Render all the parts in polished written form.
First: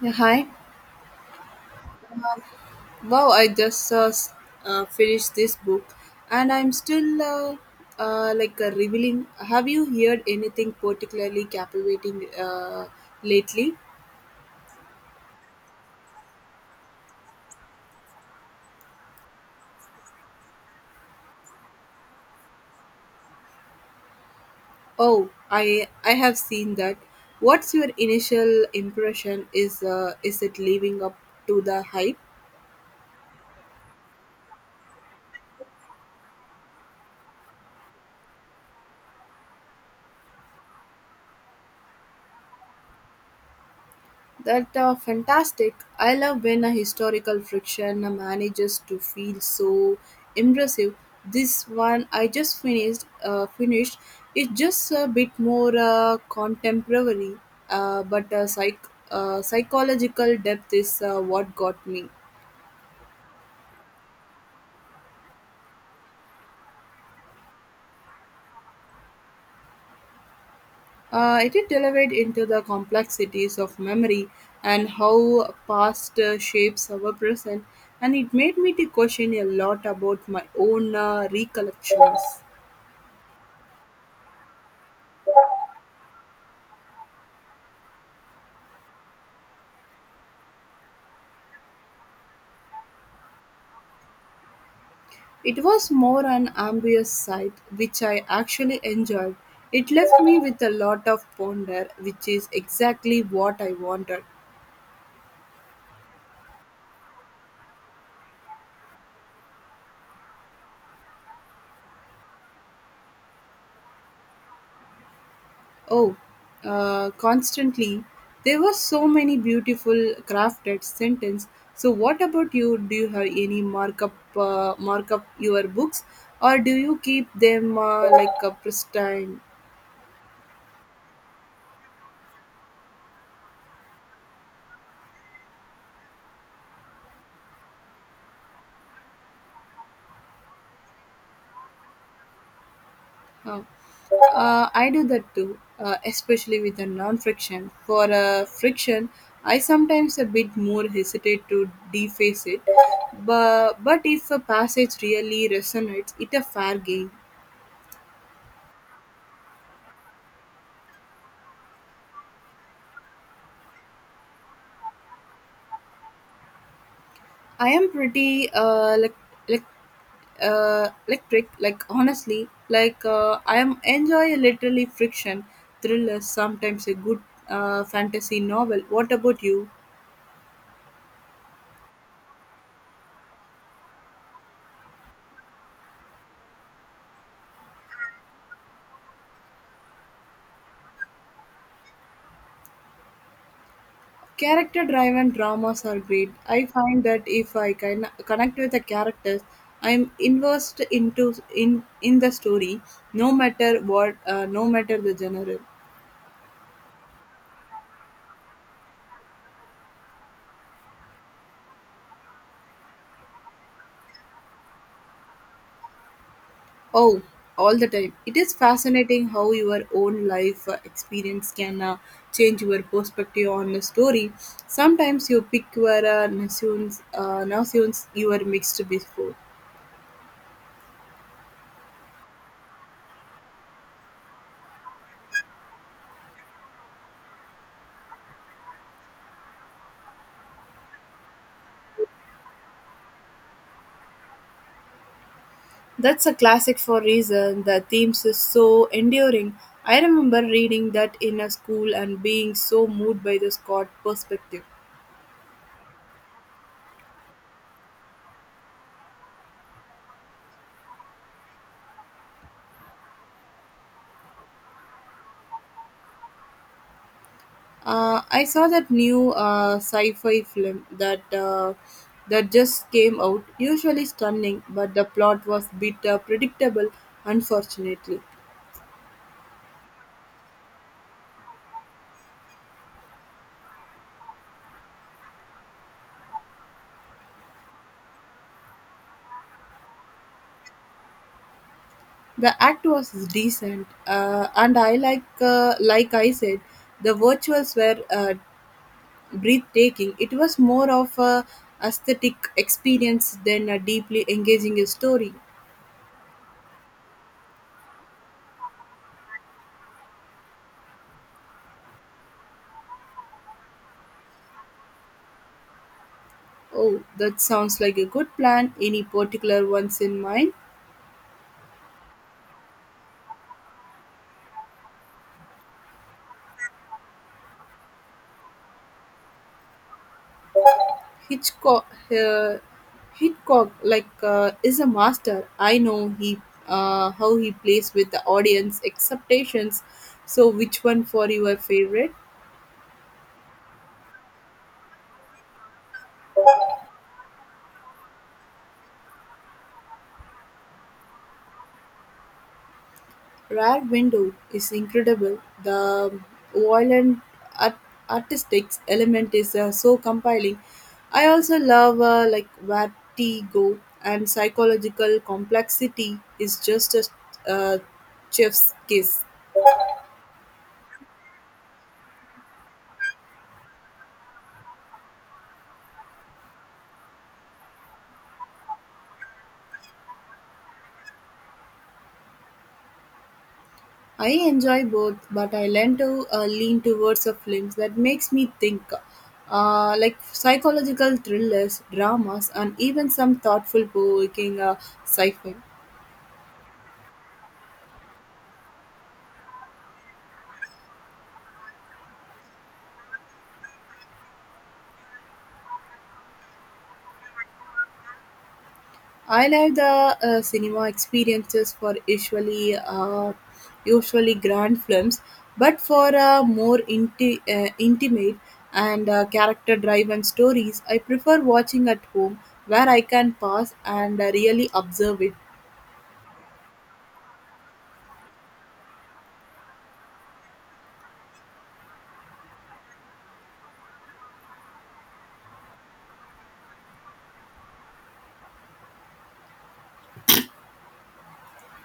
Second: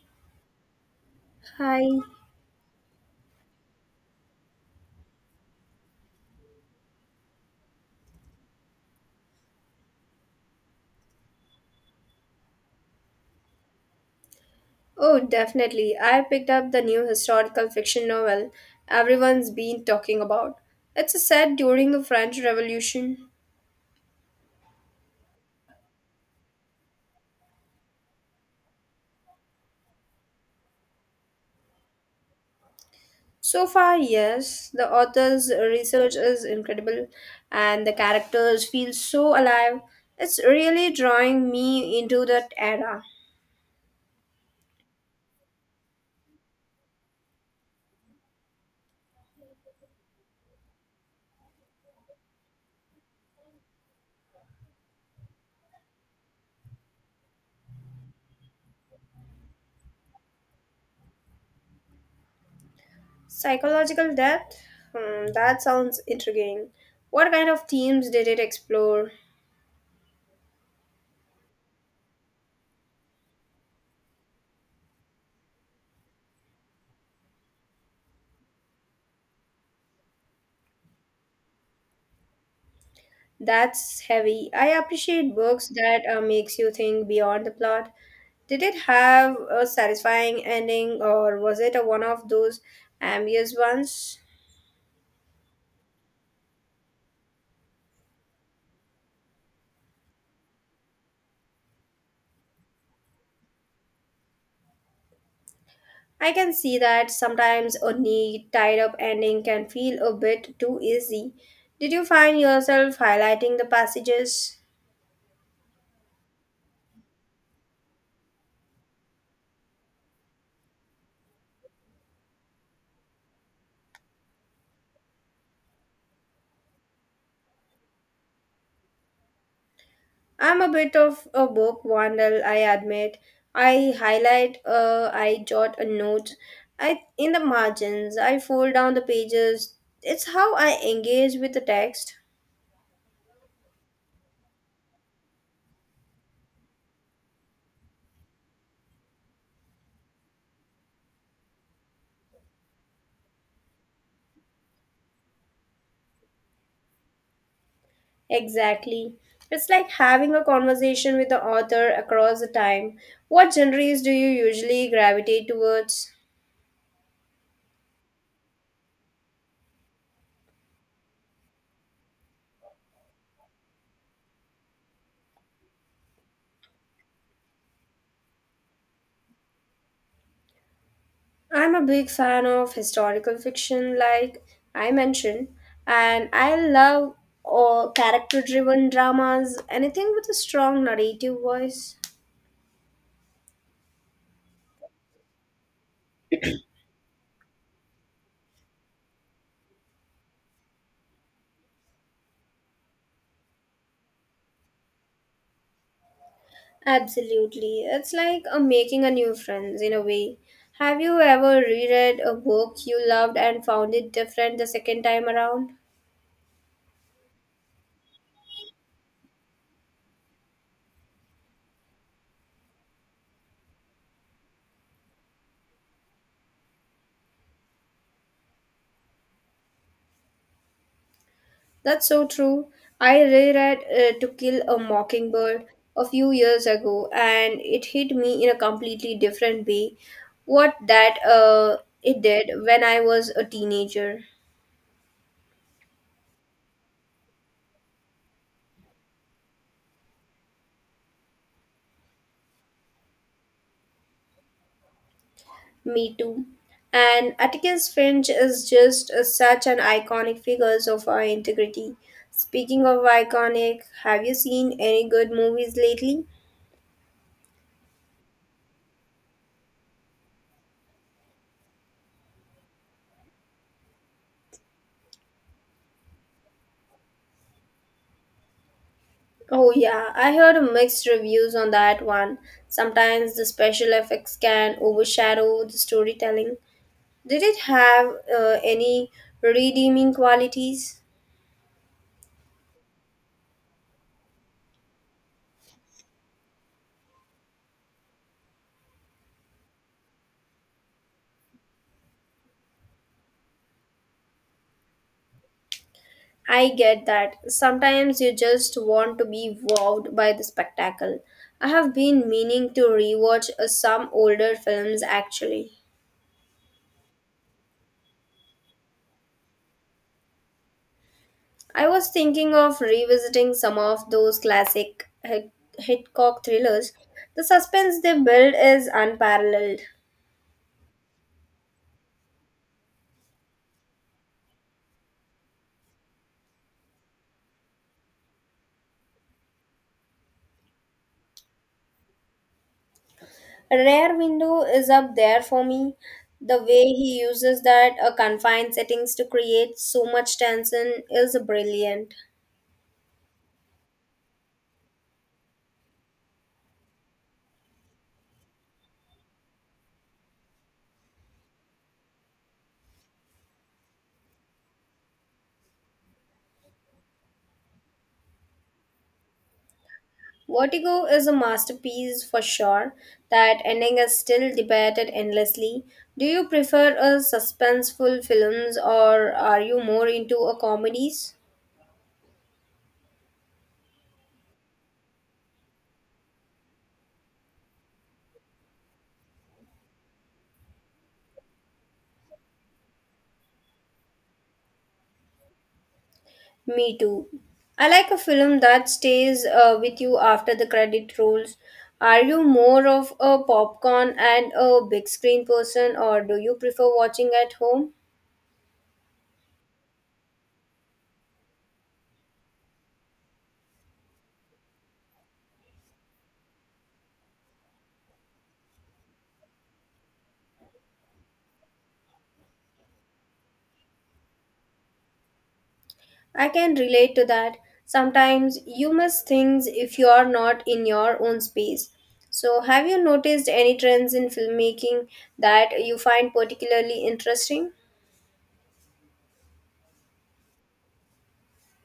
Yeah, hi. Hi. Wow, I just finished this book and I'm still revealing. Have you heard anything particularly captivating lately? Oh, definitely. I picked up the new historical fiction novel everyone's been talking about. It's set during the French Revolution. Oh, I have seen that. What's your initial impression? Is it living up to the hype? So far, yes, the author's research is incredible and the characters feel so alive. It's really drawing me into that era. That fantastic. I love when a historical fiction manages to feel so impressive. This one I just finished. It's just a bit more contemporary, but psychological depth is what got me. Psychological death? Hmm, that sounds intriguing. What kind of themes did it explore? It did elevate into the complexities of memory and how past shapes our present, and it made me to question a lot about my own recollections. That's heavy. I appreciate books that makes you think beyond the plot. Did it have a satisfying ending or was it a one of those ambiguous ones? It was more an ambitious site, which I actually enjoyed. It left me with a lot of ponder, which is exactly what I wanted. I can see that sometimes a neat, tied up ending can feel a bit too easy. Did you find yourself highlighting the passages? Oh, Constantly, there were so many beautiful crafted sentences. So, what about you? Do you have any markup your books, or do you keep them like a pristine? I'm a bit of a book vandal, I admit. I highlight, I jot a note. I in the margins, I fold down the pages. It's how I engage with the text. Oh, I do that too, especially with a non-friction. For a friction, I sometimes a bit more hesitate to deface it, but if a passage really resonates, it a fair game. Exactly. It's like having a conversation with the author across the time. What genres do you usually gravitate towards? I am pretty like electric. Like honestly, I am enjoy literally friction thrillers. Sometimes a good fantasy novel. What about you? I'm a big fan of historical fiction, like I mentioned, and I love all character driven dramas, anything with a strong narrative voice. Character driven dramas are great. I find that if I can connect with the characters, I'm immersed into in the story, no matter what, no matter the genre. Absolutely. It's like a making a new friends in a way. Have you ever reread a book you loved and found it different the second time around? Oh, all the time. It is fascinating how your own life experience can change your perspective on the story. Sometimes you pick your notions you were mixed before. That's so true. I reread To Kill a Mockingbird a few years ago and it hit me in a completely different way. What that it did when I was a teenager. That's a classic for reason. The themes is so enduring. I remember reading that in a school and being so moved by the Scott perspective. Me too. And Atticus Finch is just such an iconic figure of our integrity. Speaking of iconic, have you seen any good movies lately? I saw that new sci-fi film that just came out. Usually stunning, but the plot was a bit predictable. Unfortunately, Oh, yeah, I heard mixed reviews on that one. Sometimes the special effects can overshadow the storytelling. Did it have any redeeming qualities? the act was decent, and I like I said, the virtuals were breathtaking, it was more of a aesthetic experience than a deeply engaging story. I get that. Sometimes you just want to be wowed by the spectacle. I have been meaning to rewatch some older films actually. Oh, that sounds like a good plan. Any particular ones in mind? I was thinking of revisiting some of those classic Hitchcock thrillers. The suspense they build is unparalleled. Hitchcock, uh, Hitchcock, is a master. I know he How he plays with the audience expectations. So, which one for your favorite? Rare Window is up there for me. The way he uses that confined settings to create so much tension is brilliant. Rear Window is incredible, the violent art- artistic element is so compelling. I also love Vertigo and psychological complexity is just a uh, chef's kiss. Vertigo is a masterpiece for sure. That ending is still debated endlessly. Do you prefer a suspenseful films or are you more into a comedies? I enjoy both, but I lean towards a films that makes me think, like psychological thrillers, dramas, and even some thoughtful, provoking sci-fi. Me too. I like a film that stays with you after the credit rolls. Are you more of a popcorn and a big screen person, or do you prefer watching at home? I like the cinema experiences for usually grand films, but for more intimate and character-driven stories, I prefer watching at home where I can pause and really observe it. I can relate to that. Sometimes you miss things if you are not in your own space. So, have you noticed any trends in filmmaking that you find particularly interesting?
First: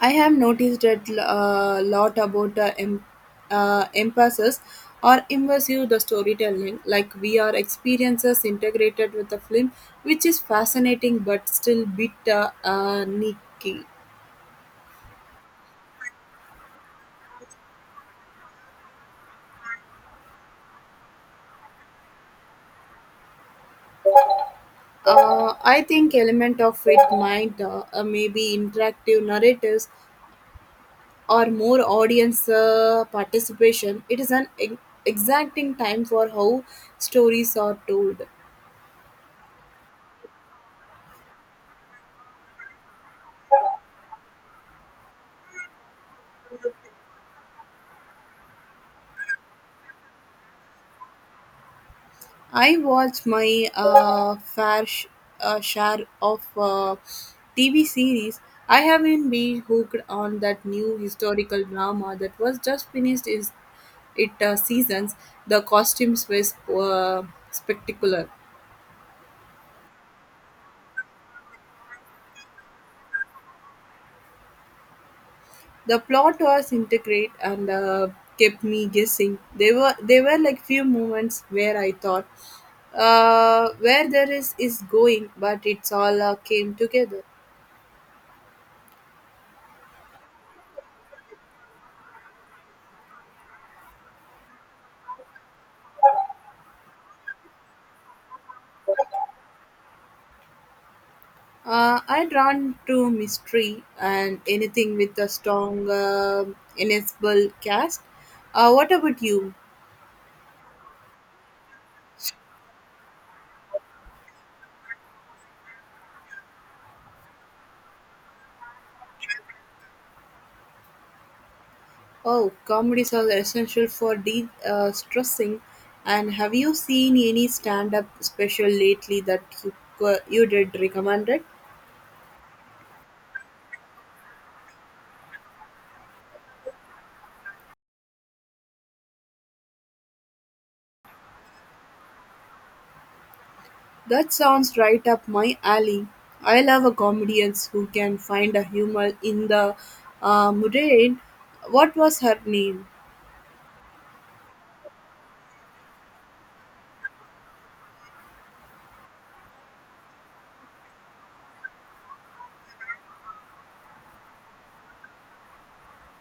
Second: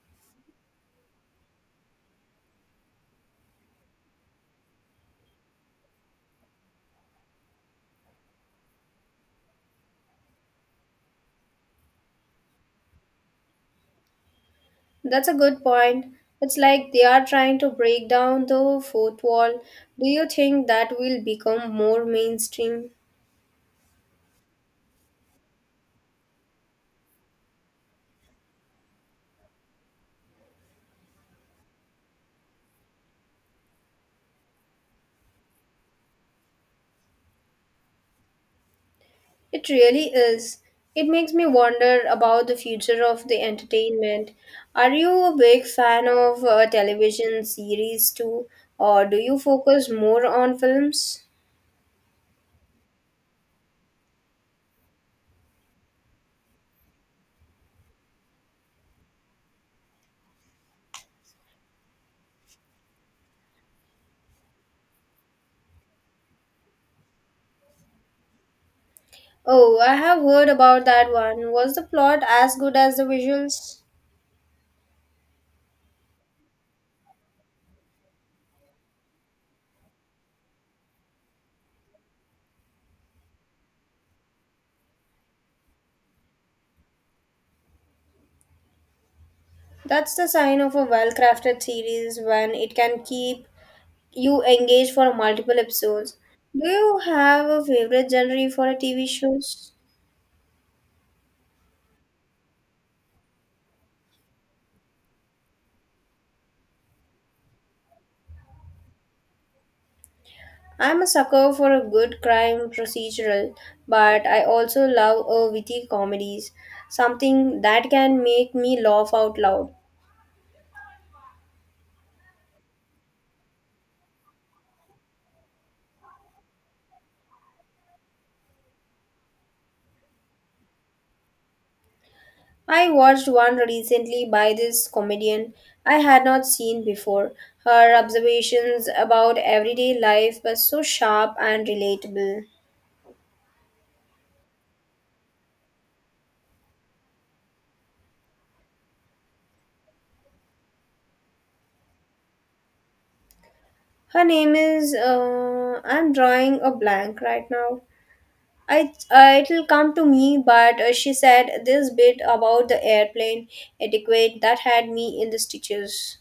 I have noticed that a lot about emphasis or immersive the storytelling, like VR experiences integrated with the film, which is fascinating but still bit nicky. That's a good point. It's like they are trying to break down the fourth wall. Do you think that will become more mainstream? I think element of it might maybe interactive narratives or more audience participation. It is an exacting time for how stories are told. It really is. It makes me wonder about the future of the entertainment. Are you a big fan of television series too, or do you focus more on films? I watch my share of TV series. I haven't been hooked on that new historical drama that was just finished is it seasons. The costumes were spectacular. Oh, I have heard about that one. Was the plot as good as the visuals? The plot was intricate and kept me guessing. There were like few moments where I thought where there is going, but it's all came together. That's the sign of a well crafted series when it can keep you engage for multiple episodes. Do you have a favorite genre for a TV shows? I drawn to mystery and anything with a strong ensemble cast. What about you? I'm a sucker for a good crime procedural, but I also love a witty comedies, something that can make me laugh out loud. Oh, comedies are essential for de-stressing. And have you seen any stand-up special lately that you you did recommended? I watched one recently by this comedian I had not seen before. Her observations about everyday life were so sharp and relatable. That sounds right up my alley. I love a comedians who can find a humor in the mundane. What was her name? Her name is I'm drawing a blank right now. It'll come to me, but she said this bit about the airplane etiquette that had me in the stitches.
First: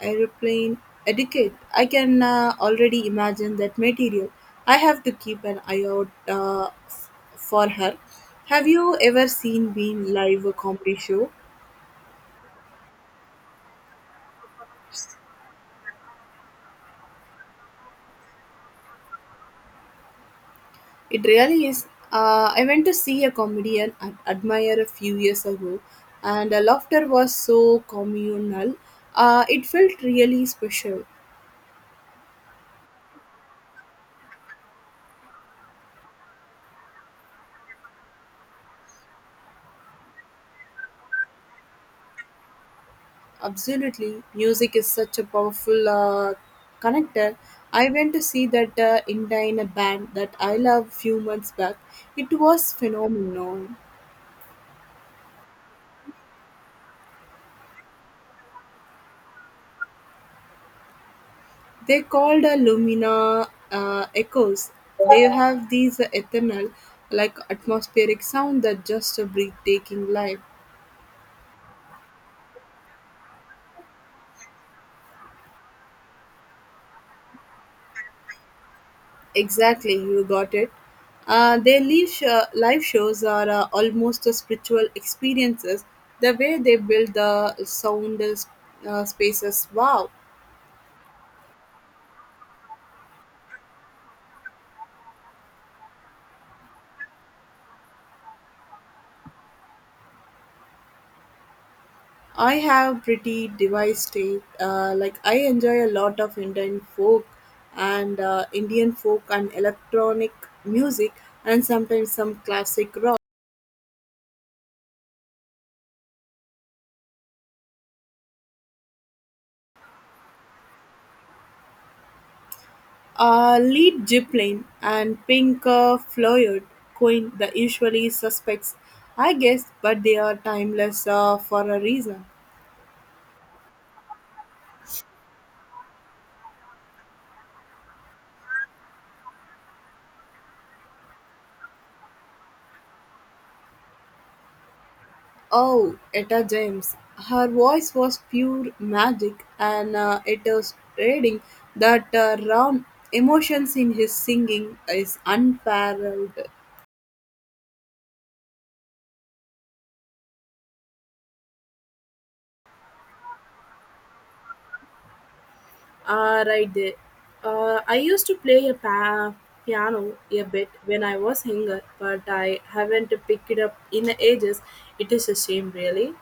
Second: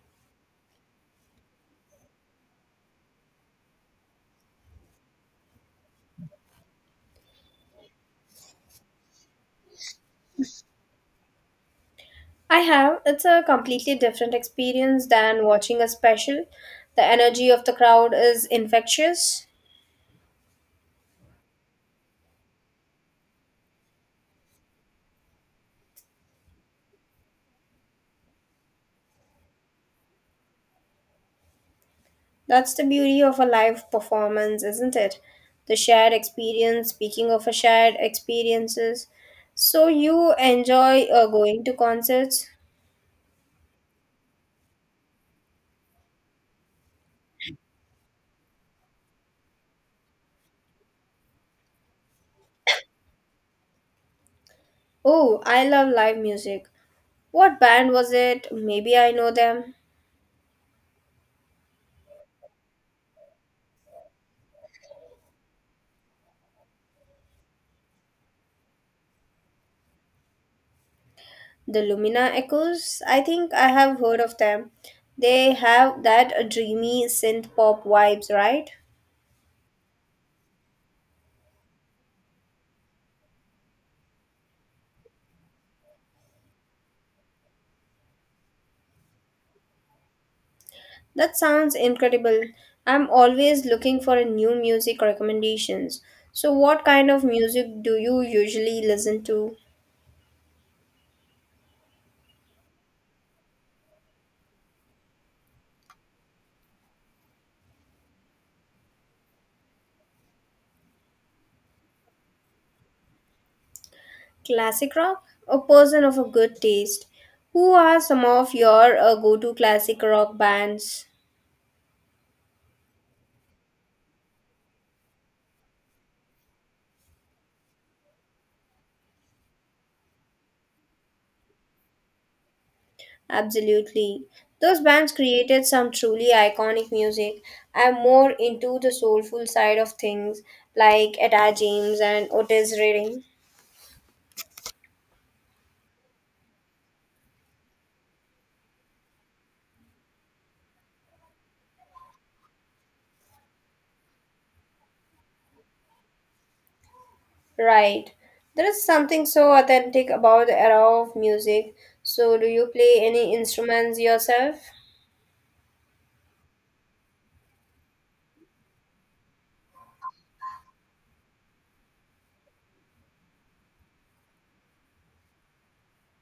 Aeroplane etiquette. I can already imagine that material. I have to keep an eye out for her. Have you ever seen Bean live a comedy show? I have. It's a completely different experience than watching a special. The energy of the crowd is infectious. It really is. I went to see a comedian at Admire a few years ago, and the laughter was so communal. It felt really special. That's the beauty of a live performance, isn't it? The shared experience, speaking of a shared experiences. So you enjoy going to concerts? Absolutely, music is such a powerful connector. I went to see that Indian band that I love few months back. It was phenomenal. Oh, I love live music. What band was it? Maybe I know them. They called Lumina Echoes. They have these eternal, like atmospheric sound that just a breathtaking life. The Lumina Echoes, I think I have heard of them. They have that dreamy synth pop vibes, right? Exactly, you got it. Their live shows are almost a spiritual experiences. The way they build the sound spaces, wow. That sounds incredible. I'm always looking for a new music recommendations. So what kind of music do you usually listen to? I have pretty device tape. Like I enjoy a lot of Indian folk and electronic music and sometimes some classic rock. Classic rock? A person of a good taste. Who are some of your go-to classic rock bands? Lead Zeppelin and Pink Floyd coined the usually suspects, I guess, but they are timeless for a reason. Absolutely. Those bands created some truly iconic music. I'm more into the soulful side of things, like Etta James and Otis Redding. Oh, Etta James. Her voice was pure magic, and it was reading that raw emotions in his singing is unparalleled. Right. There is something so authentic about the era of music. So, do you play any instruments yourself? Right there. I used to play a piano a bit when I was younger, but I haven't picked it up in ages. It is a shame, really.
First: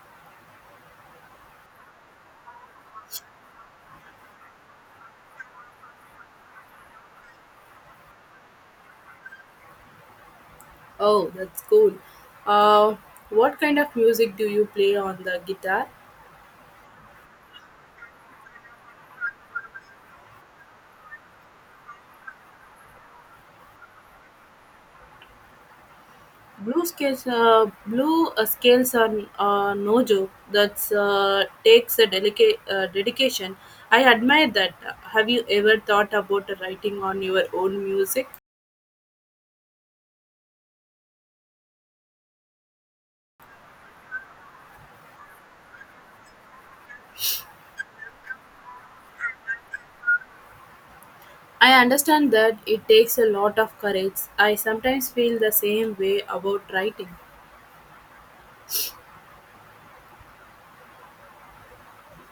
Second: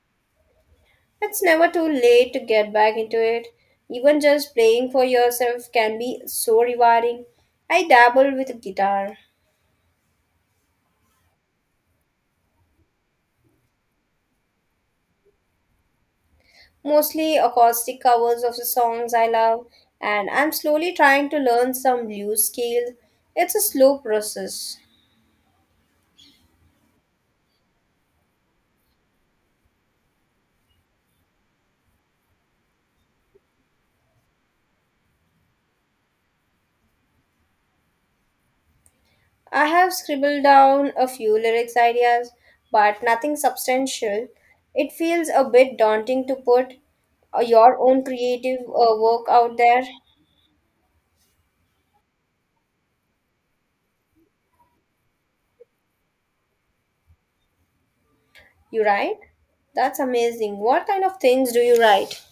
It's never too late to get back into it. Even just playing for yourself can be so rewarding. I dabble with guitar. Oh, that's cool. Uh, what kind of music do you play on the guitar? Mostly acoustic covers of the songs I love, and I'm slowly trying to learn some blues scales. It's a slow process. Blue scales are no joke. That's takes a delicate dedication. I admire that. Have you ever thought about writing on your own music? I have scribbled down a few lyrics ideas, but nothing substantial. It feels a bit daunting to put your own creative work out there. I understand that it takes a lot of courage. I sometimes feel the same way about writing. You write? That's amazing. What kind of things do you write?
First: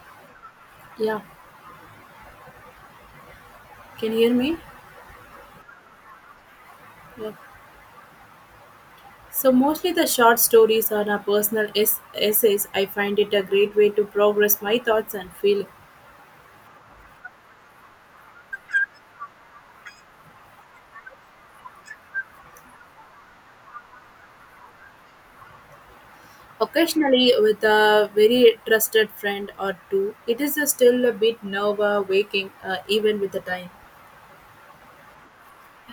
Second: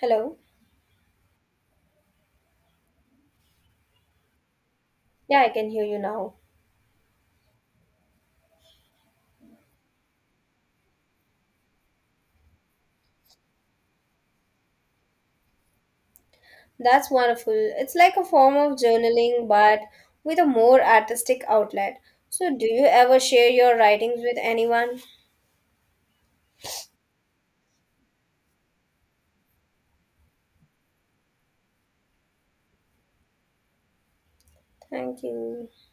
Hello? Yeah, can you hear me? Yeah, I can hear you now. Yeah. So mostly the short stories are a personal essays. I find it a great way to progress my thoughts and feel. That's wonderful. It's like a form of journaling, but with a more artistic outlet. So, do you ever share your writings with anyone? Occasionally, with a very trusted friend or two, it is a still a bit nerve-wracking, even with the time. Thank you.